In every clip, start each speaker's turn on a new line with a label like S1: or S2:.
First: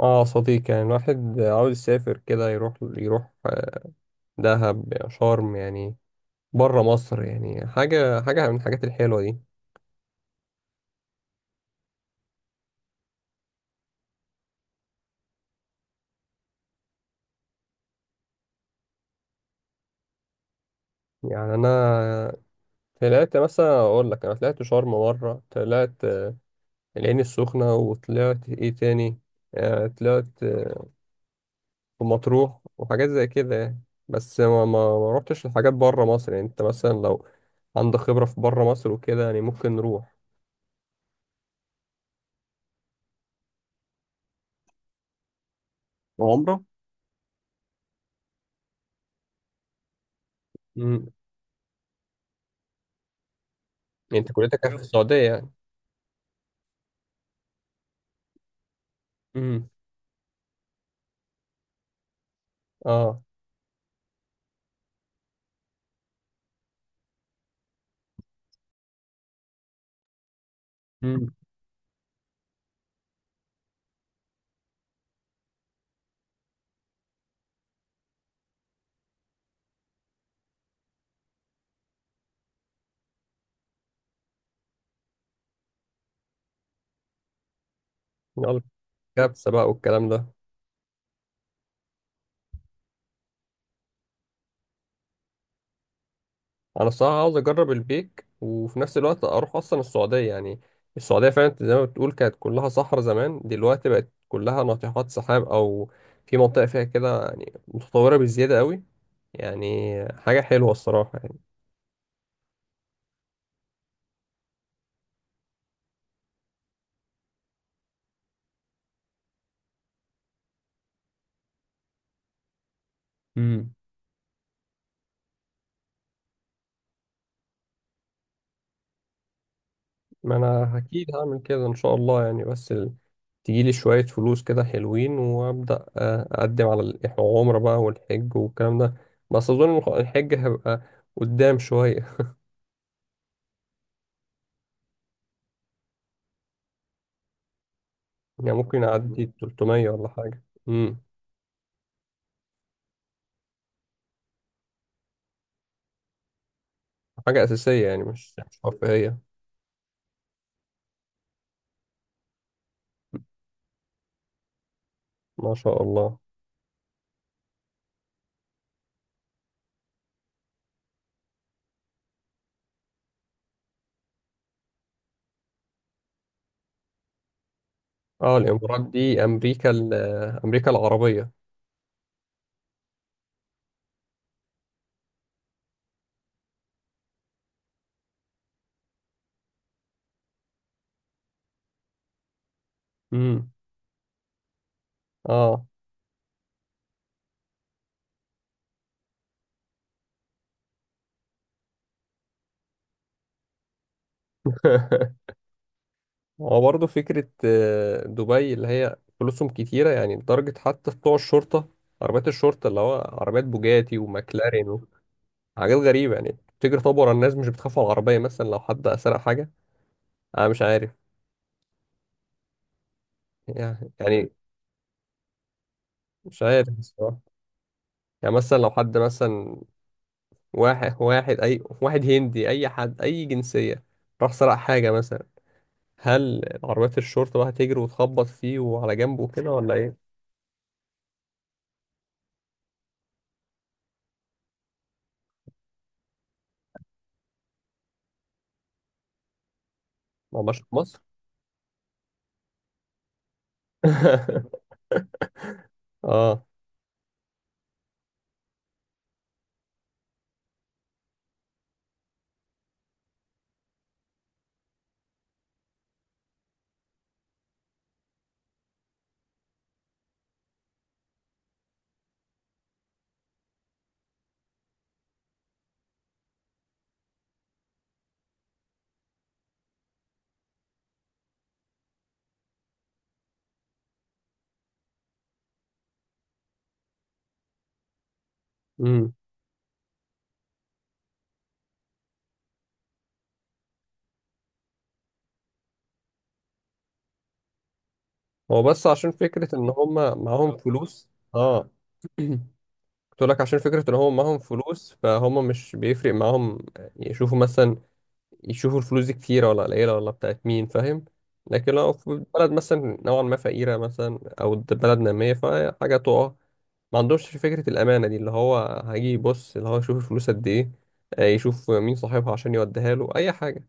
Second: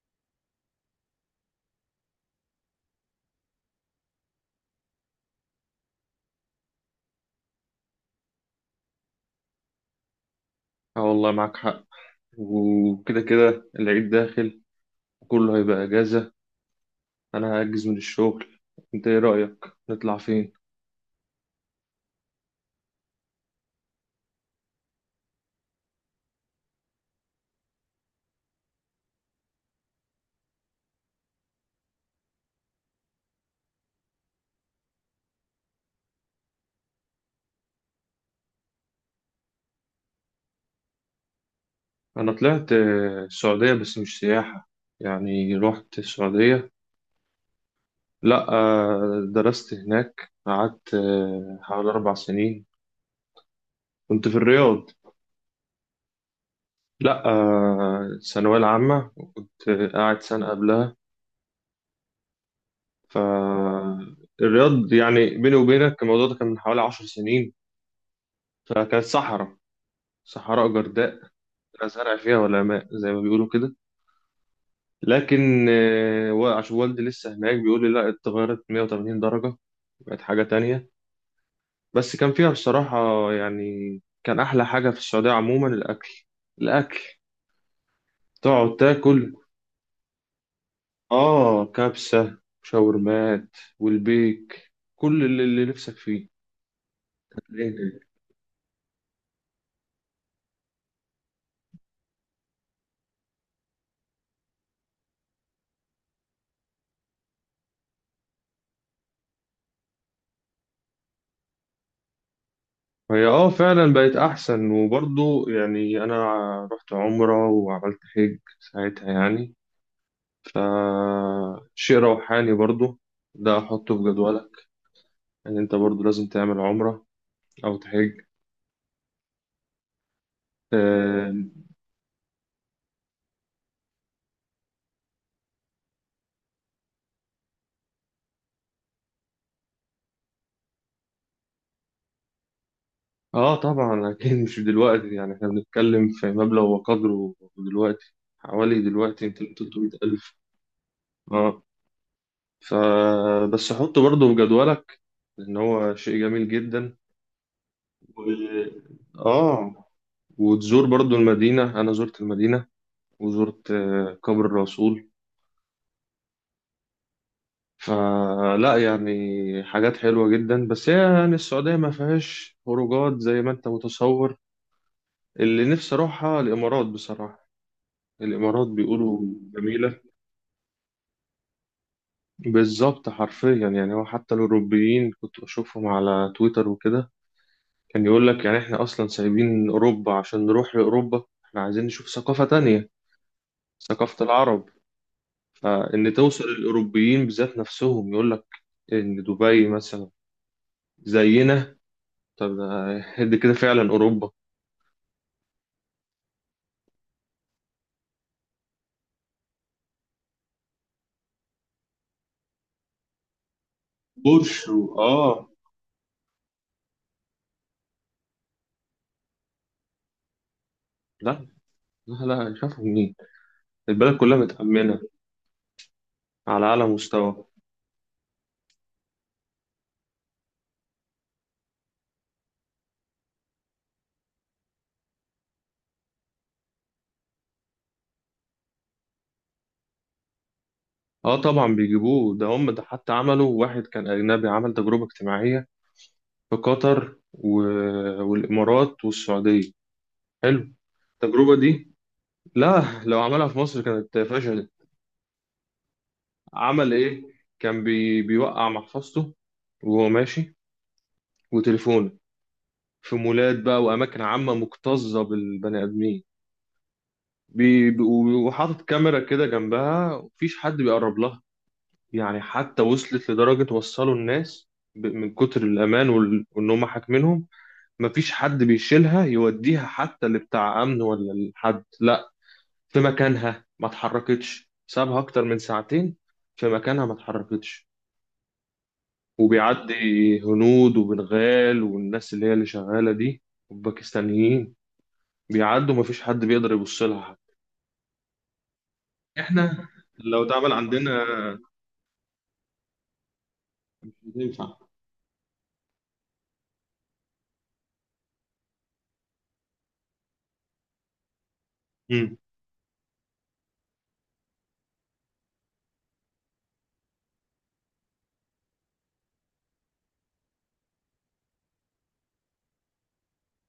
S1: اه صديق، يعني الواحد عاوز يسافر كده يروح يروح دهب شرم، يعني بره مصر. يعني حاجة حاجة من الحاجات الحلوة دي.
S2: اه، والله معاك حق. وكده كده العيد داخل، كله هيبقى اجازة. انا هاجز من الشغل. انت ايه رأيك نطلع فين؟
S1: يعني أنا طلعت مثلا، أقول لك أنا طلعت شرم مرة، طلعت العين السخنة، وطلعت إيه تاني؟ طلعت في مطروح وحاجات زي كده يعني. بس ما روحتش لحاجات بره مصر. يعني أنت مثلا لو عندك خبرة في بره مصر وكده، يعني ممكن نروح.
S2: انا طلعت السعودية، بس مش سياحة. يعني رحت
S1: عمرة.
S2: السعودية. لا درست هناك، قعدت
S1: امم.
S2: حوالي 4 سنين.
S1: يعني
S2: كنت
S1: أنت
S2: في
S1: كليتك كانت في
S2: الرياض.
S1: السعودية يعني؟
S2: لا الثانوية العامة،
S1: امم.
S2: وكنت قاعد سنة قبلها
S1: اه.
S2: فالرياض. يعني بيني وبينك، الموضوع ده كان من حوالي 10 سنين، فكانت صحراء. صحراء جرداء،
S1: امم.
S2: لا زرع فيها ولا ماء، زي ما بيقولوا كده. لكن عشان والدي لسه هناك، بيقول لي لا، اتغيرت 180 درجة، بقت حاجة تانية. بس كان فيها بصراحة، يعني، كان أحلى حاجة في السعودية عموما الأكل. الأكل
S1: يلا.
S2: تقعد تاكل.
S1: كبسة بقى والكلام ده.
S2: آه، كبسة، شاورمات، والبيك، كل اللي نفسك فيه
S1: انا الصراحة عاوز اجرب
S2: هتلاقيه هناك.
S1: البيك، وفي نفس الوقت اروح اصلا السعودية يعني. السعودية فعلا زي ما بتقول كانت كلها صحراء زمان، دلوقتي بقت كلها ناطحات سحاب، او في منطقة فيها كده يعني متطورة بزيادة قوي. يعني حاجة حلوة الصراحة يعني.
S2: هي اه فعلا بقت أحسن، وبرضه يعني أنا رحت عمرة وعملت حج ساعتها يعني، فشيء روحاني برضو. ده
S1: امم.
S2: أحطه في جدولك، إن أنت برضو لازم تعمل عمرة أو تحج.
S1: ما انا اكيد
S2: آه,
S1: هعمل كده ان شاء الله يعني، بس تجيلي شوية فلوس كده حلوين وابدأ، اقدم على العمرة بقى والحج والكلام ده. بس اظن الحج هيبقى قدام شوية.
S2: آه، طبعا أكيد مش دلوقتي، يعني إحنا بنتكلم في مبلغ وقدره دلوقتي،
S1: يعني
S2: حوالي
S1: ممكن أعدي
S2: دلوقتي 200
S1: 300
S2: 300
S1: ولا
S2: ألف.
S1: حاجة. امم.
S2: آه، فبس حطه برضو في جدولك، لأن هو شيء جميل جدا.
S1: حاجة أساسية، يعني
S2: و...
S1: مش رفاهية.
S2: آه وتزور برضو المدينة، أنا زرت المدينة وزرت قبر الرسول.
S1: ما شاء الله.
S2: فلا يعني، حاجات حلوة جدا، بس هي يعني السعودية ما فيهاش خروجات زي ما انت متصور. اللي نفسي اروحها الامارات بصراحة.
S1: اه
S2: الامارات
S1: الإمارات
S2: بيقولوا
S1: دي أمريكا
S2: جميلة.
S1: أمريكا العربية.
S2: بالظبط، حرفيا، يعني هو حتى الاوروبيين كنت بشوفهم على تويتر وكده، كان يقول لك يعني احنا اصلا سايبين اوروبا عشان نروح لاوروبا، احنا عايزين نشوف ثقافة تانية،
S1: امم.
S2: ثقافة العرب.
S1: اه.
S2: فان توصل الاوروبيين بذات نفسهم يقول لك ان دبي مثلا زينا، طب دي كده فعلا اوروبا.
S1: هو برضه فكرة، دبي اللي هي فلوسهم كتيرة يعني، لدرجة حتى بتوع الشرطة، عربيات الشرطة اللي هو عربيات بوجاتي
S2: بورشو،
S1: وماكلارين،
S2: اه.
S1: وحاجات غريبة يعني تجري طابور على الناس. مش بتخاف على العربية مثلا لو حد سرق حاجة؟ أنا مش عارف.
S2: لا، لا، لا، شافوا مين؟
S1: يعني.
S2: البلد كلها متأمنة
S1: مش
S2: على
S1: عارف
S2: أعلى
S1: الصراحة.
S2: مستوى.
S1: يعني مثلا لو حد مثلا، واحد واحد، اي واحد هندي، اي حد، اي جنسيه، راح سرق حاجه مثلا، هل عربيات الشرطه بقى هتجري وتخبط فيه وعلى جنبه كده ولا ايه؟
S2: اه طبعا بيجيبوه، ده هم ده حتى عملوا واحد كان أجنبي عمل تجربة اجتماعية في قطر والإمارات والسعودية.
S1: ما هماش
S2: حلو
S1: في مصر.
S2: التجربة دي. لا، لو عملها في مصر كانت فشلت.
S1: اه.
S2: عمل إيه؟ كان بيوقع محفظته وهو ماشي، وتليفونه، في مولات بقى وأماكن عامة مكتظة بالبني آدمين، بي- بي- وحاطط كاميرا كده جنبها. مفيش حد بيقرب لها، يعني حتى وصلت لدرجة، وصلوا الناس من كتر الأمان وإن هم حاكمينهم، مفيش حد بيشيلها يوديها حتى لبتاع أمن ولا لحد، لا، في مكانها ما اتحركتش، سابها أكتر من ساعتين في مكانها ما اتحركتش.
S1: امم.
S2: وبيعدي هنود وبنغال والناس اللي هي اللي شغالة دي، والباكستانيين بيعدوا، مفيش حد بيقدر يبص لها حتى.
S1: هو بس عشان فكره ان
S2: احنا
S1: هم
S2: لو
S1: معاهم
S2: اتعمل
S1: فلوس.
S2: عندنا
S1: اه. قلت لك، عشان فكره ان
S2: مش
S1: هم معاهم
S2: هتنفع.
S1: فلوس، فهم مش بيفرق معاهم. يشوفوا مثلا، يشوفوا الفلوس دي كتيره ولا قليله ولا بتاعت مين، فاهم؟ لكن لو في
S2: مم.
S1: بلد مثلا نوعا ما فقيره، مثلا او بلد ناميه، فحاجه تقع، ما عندوش فكرة الأمانة دي. اللي هو هيجي يبص اللي هو يشوف الفلوس قد إيه، يشوف مين صاحبها عشان يوديها له، أي حاجة.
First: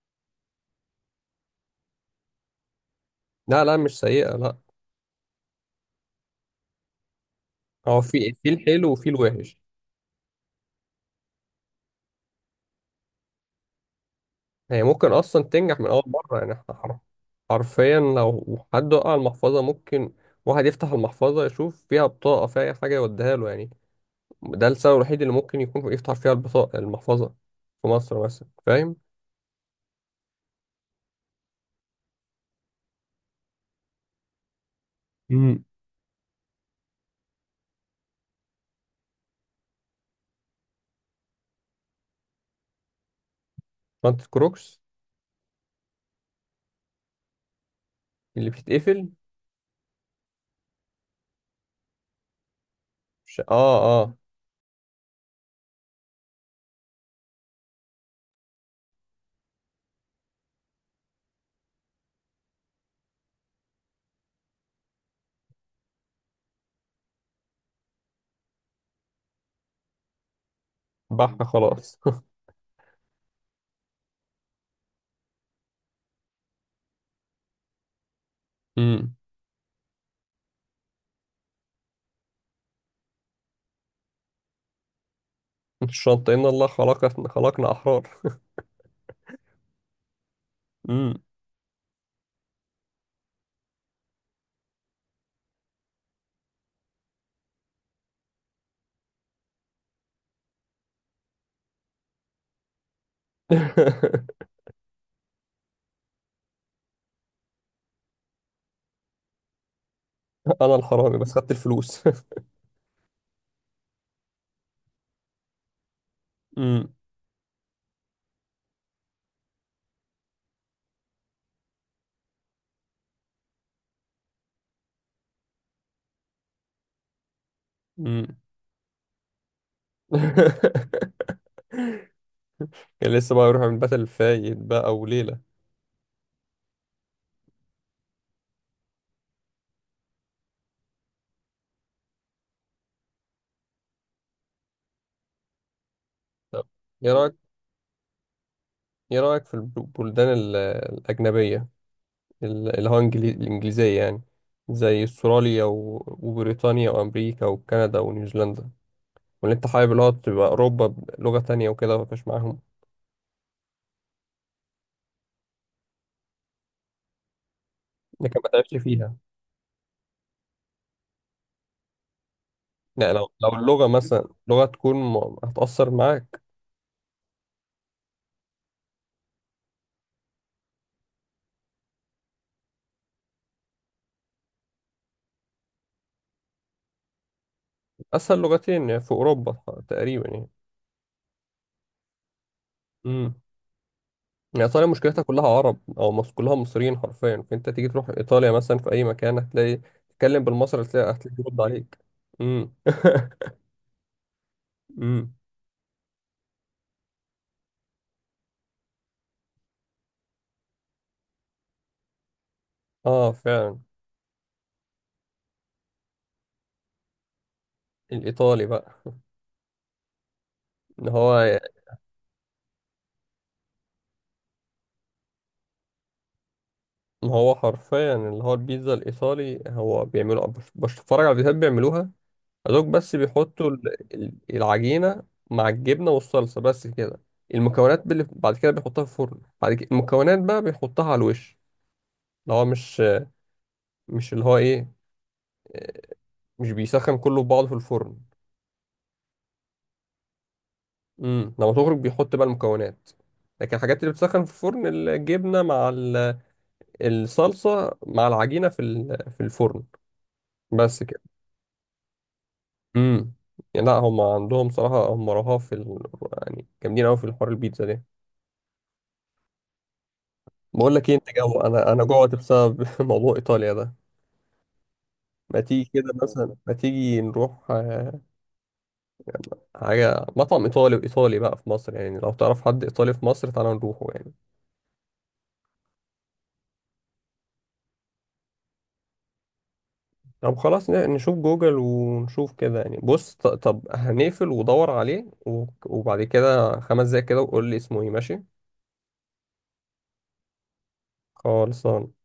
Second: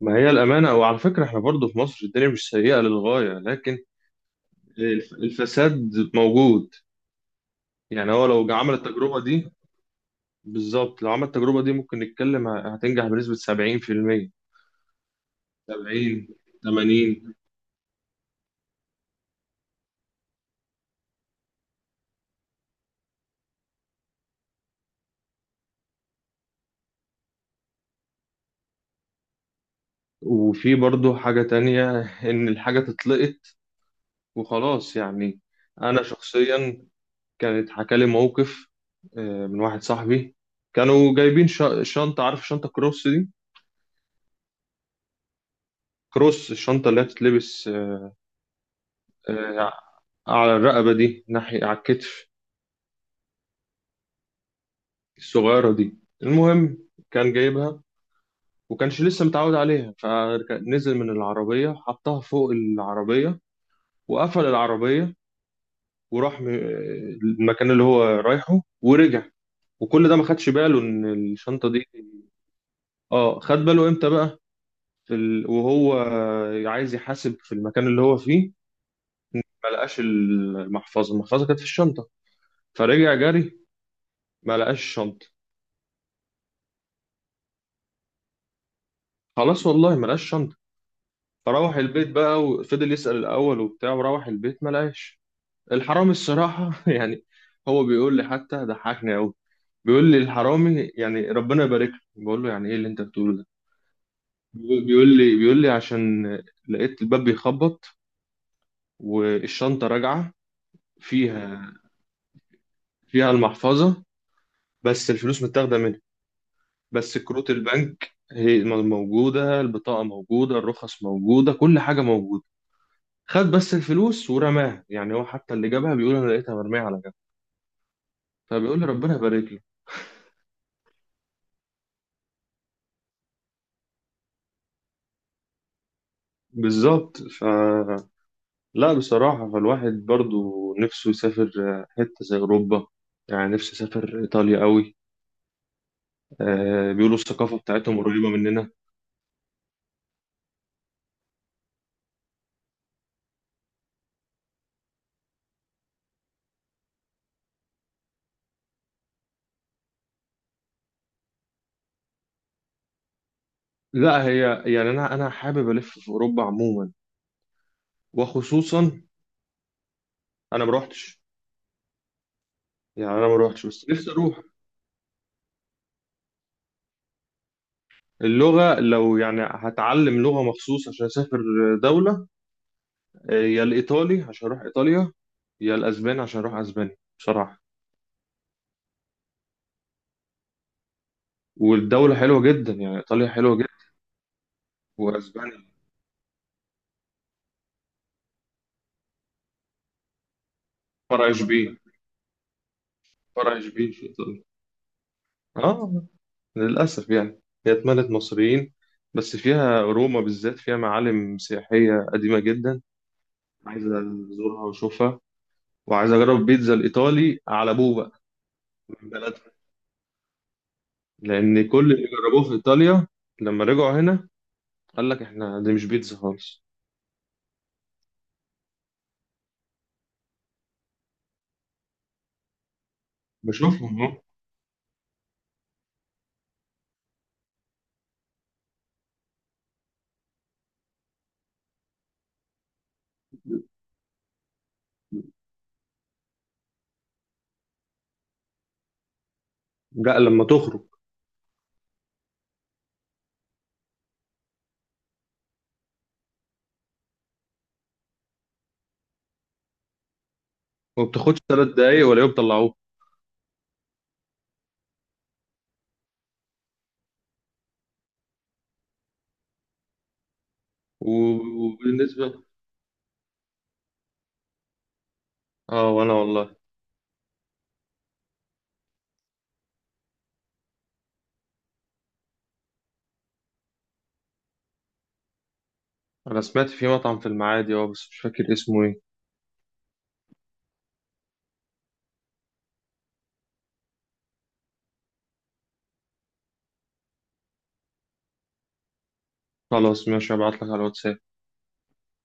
S2: ما هي الأمانة، وعلى فكرة احنا برضو في مصر الدنيا مش سيئة للغاية،
S1: لا لا،
S2: لكن
S1: مش سيئة لا.
S2: الفساد موجود.
S1: هو
S2: يعني هو
S1: في
S2: لو
S1: في
S2: عمل
S1: الحلو وفي
S2: التجربة دي،
S1: الوحش.
S2: بالظبط لو عمل التجربة دي ممكن نتكلم هتنجح بنسبة 70%،
S1: هي ممكن أصلا تنجح من أول
S2: 70،
S1: مرة يعني. إحنا
S2: 80.
S1: حرفيا لو حد وقع المحفظة، ممكن واحد يفتح المحفظة، يشوف فيها بطاقة فيها أي حاجة يوديها له يعني. ده السبب الوحيد اللي ممكن يكون يفتح فيها البطاقة المحفظة في مصر مثلا، فاهم؟
S2: وفي برضو حاجة تانية، إن الحاجة تتلقط وخلاص يعني.
S1: امم.
S2: أنا شخصيا كانت حكى لي موقف من واحد صاحبي. كانوا جايبين شنطة، عارف شنطة كروس دي،
S1: شنطة كروكس.
S2: كروس، الشنطة اللي هي بتتلبس
S1: اللي بتتقفل.
S2: آه، على الرقبة دي، ناحية على الكتف،
S1: اه اه.
S2: الصغيرة دي. المهم كان جايبها، وكانش لسه متعود عليها، فنزل من العربية حطها فوق العربية، وقفل العربية، وراح المكان اللي هو رايحه ورجع، وكل ده ما خدش باله ان
S1: بحة
S2: الشنطة دي.
S1: خلاص.
S2: اه، خد باله امتى بقى؟ في وهو عايز يحاسب في المكان اللي هو فيه،
S1: مم.
S2: ما لقاش المحفظة. المحفظة كانت في الشنطة، فرجع جري، ما لقاش الشنطة.
S1: الشنطة إن الله خلق خلقنا أحرار.
S2: خلاص، والله ما لقاش شنطة.
S1: مم.
S2: فروح البيت بقى، وفضل يسأل الأول وبتاع، وروح البيت ما لقاش. الحرامي الصراحة يعني، هو بيقول لي، حتى ضحكني أوي، بيقول لي الحرامي، يعني ربنا يبارك له، بقول له يعني إيه اللي أنت بتقوله ده؟ بيقول لي عشان لقيت الباب بيخبط والشنطة راجعة،
S1: أنا الحرامي بس خدت
S2: فيها
S1: الفلوس.
S2: فيها المحفظة، بس الفلوس متاخدة منها.
S1: مم.
S2: بس كروت البنك هي موجودة، البطاقة موجودة، الرخص موجودة، كل حاجة موجودة، خد بس الفلوس ورماها. يعني هو حتى اللي جابها بيقول انا لقيتها مرميه على جنب،
S1: مم.
S2: فبيقول لي ربنا يبارك له.
S1: كان لسه بقى يروح من باتل فايت بقى وليلة.
S2: بالظبط. لا، بصراحه، فالواحد برضو نفسه يسافر حته زي اوروبا. يعني نفسي اسافر ايطاليا قوي.
S1: طب
S2: آه،
S1: إيه
S2: بيقولوا
S1: رأيك،
S2: الثقافه بتاعتهم قريبه مننا.
S1: إيه رأيك في البلدان الأجنبية، ال- اللي هو إنجلي- الإنجليزية يعني، زي أستراليا وبريطانيا وأمريكا وكندا ونيوزيلندا، ولا أنت حابب اللي هو تبقى أوروبا بلغة تانية وكده مفيش معاهم،
S2: لا، هي يعني انا حابب الف في اوروبا عموما،
S1: لكن ما تعبش
S2: وخصوصا،
S1: فيها؟
S2: انا ما روحتش. يعني
S1: يعني لو
S2: انا ما
S1: لو
S2: روحتش
S1: اللغة
S2: بس نفسي
S1: مثلا،
S2: اروح.
S1: لغة تكون هتأثر معاك.
S2: اللغه لو يعني هتعلم لغه مخصوص عشان اسافر دوله، يا الإيطالي عشان أروح إيطاليا، يا الأسباني عشان أروح أسبانيا بصراحة.
S1: أسهل لغتين يعني في أوروبا تقريبا يعني.
S2: والدولة حلوة جدا، يعني إيطاليا
S1: امم.
S2: حلوة جدا،
S1: يعني إيطاليا مشكلتها كلها
S2: وأسبانيا.
S1: عرب، أو كلها مصريين حرفيا. فأنت تيجي تروح إيطاليا مثلا، في أي مكان هتلاقي تتكلم بالمصري، هتلاقي
S2: فرع
S1: بيرد
S2: إشبيل،
S1: عليك. امم.
S2: فرع إشبيل في إيطاليا.
S1: امم.
S2: آه، للأسف يعني هي اتملت مصريين، بس فيها روما بالذات، فيها معالم سياحية قديمة جدا،
S1: آه فعلا.
S2: عايز أزورها وأشوفها، وعايز أجرب بيتزا الإيطالي على أبوه بقى
S1: الإيطالي بقى.
S2: من بلدها.
S1: إن هو
S2: لأن كل اللي جربوه في إيطاليا لما رجعوا هنا قال لك إحنا دي مش بيتزا خالص.
S1: إن هو حرفيا اللي هو البيتزا الإيطالي هو بيعملوا، بتفرج على فيديوهات بيعملوها، دوك بس بيحطوا
S2: بشوفهم أهو.
S1: العجينة مع الجبنة والصلصة بس كده. المكونات اللي بعد كده بيحطها في الفرن، بعد كده المكونات بقى بيحطها على الوش. اللي هو مش، مش اللي هو ايه مش بيسخن كله في بعضه في الفرن.
S2: لا، لما تخرج.
S1: امم. لما تخرج بيحط بقى المكونات. لكن الحاجات اللي بتسخن في الفرن الجبنة مع الصلصة مع العجينة في في الفرن، بس
S2: وما
S1: كده.
S2: بتاخدش 3 دقايق ولا يوم بيطلعوه.
S1: امم. يعني لا، هم عندهم صراحة هم رهاف في يعني جامدين قوي في الحوار البيتزا ده. بقول لك ايه انت جو، انا جوعت
S2: وبالنسبة،
S1: بسبب موضوع ايطاليا ده. ما
S2: اه،
S1: تيجي كده
S2: وانا
S1: مثلا،
S2: والله،
S1: ما تيجي نروح، حاجه مطعم ايطالي وايطالي بقى في مصر. يعني لو تعرف حد ايطالي في مصر، تعالى نروحه يعني.
S2: انا سمعت في مطعم في المعادي، اه بس مش فاكر اسمه ايه.
S1: طب خلاص، نشوف جوجل ونشوف كده يعني. بص، طب هنقفل ودور عليه وبعد كده 5 دقايق كده وقول لي اسمه ايه، ماشي؟
S2: خلاص، ماشي، هبعتلك على الواتساب.
S1: خالص.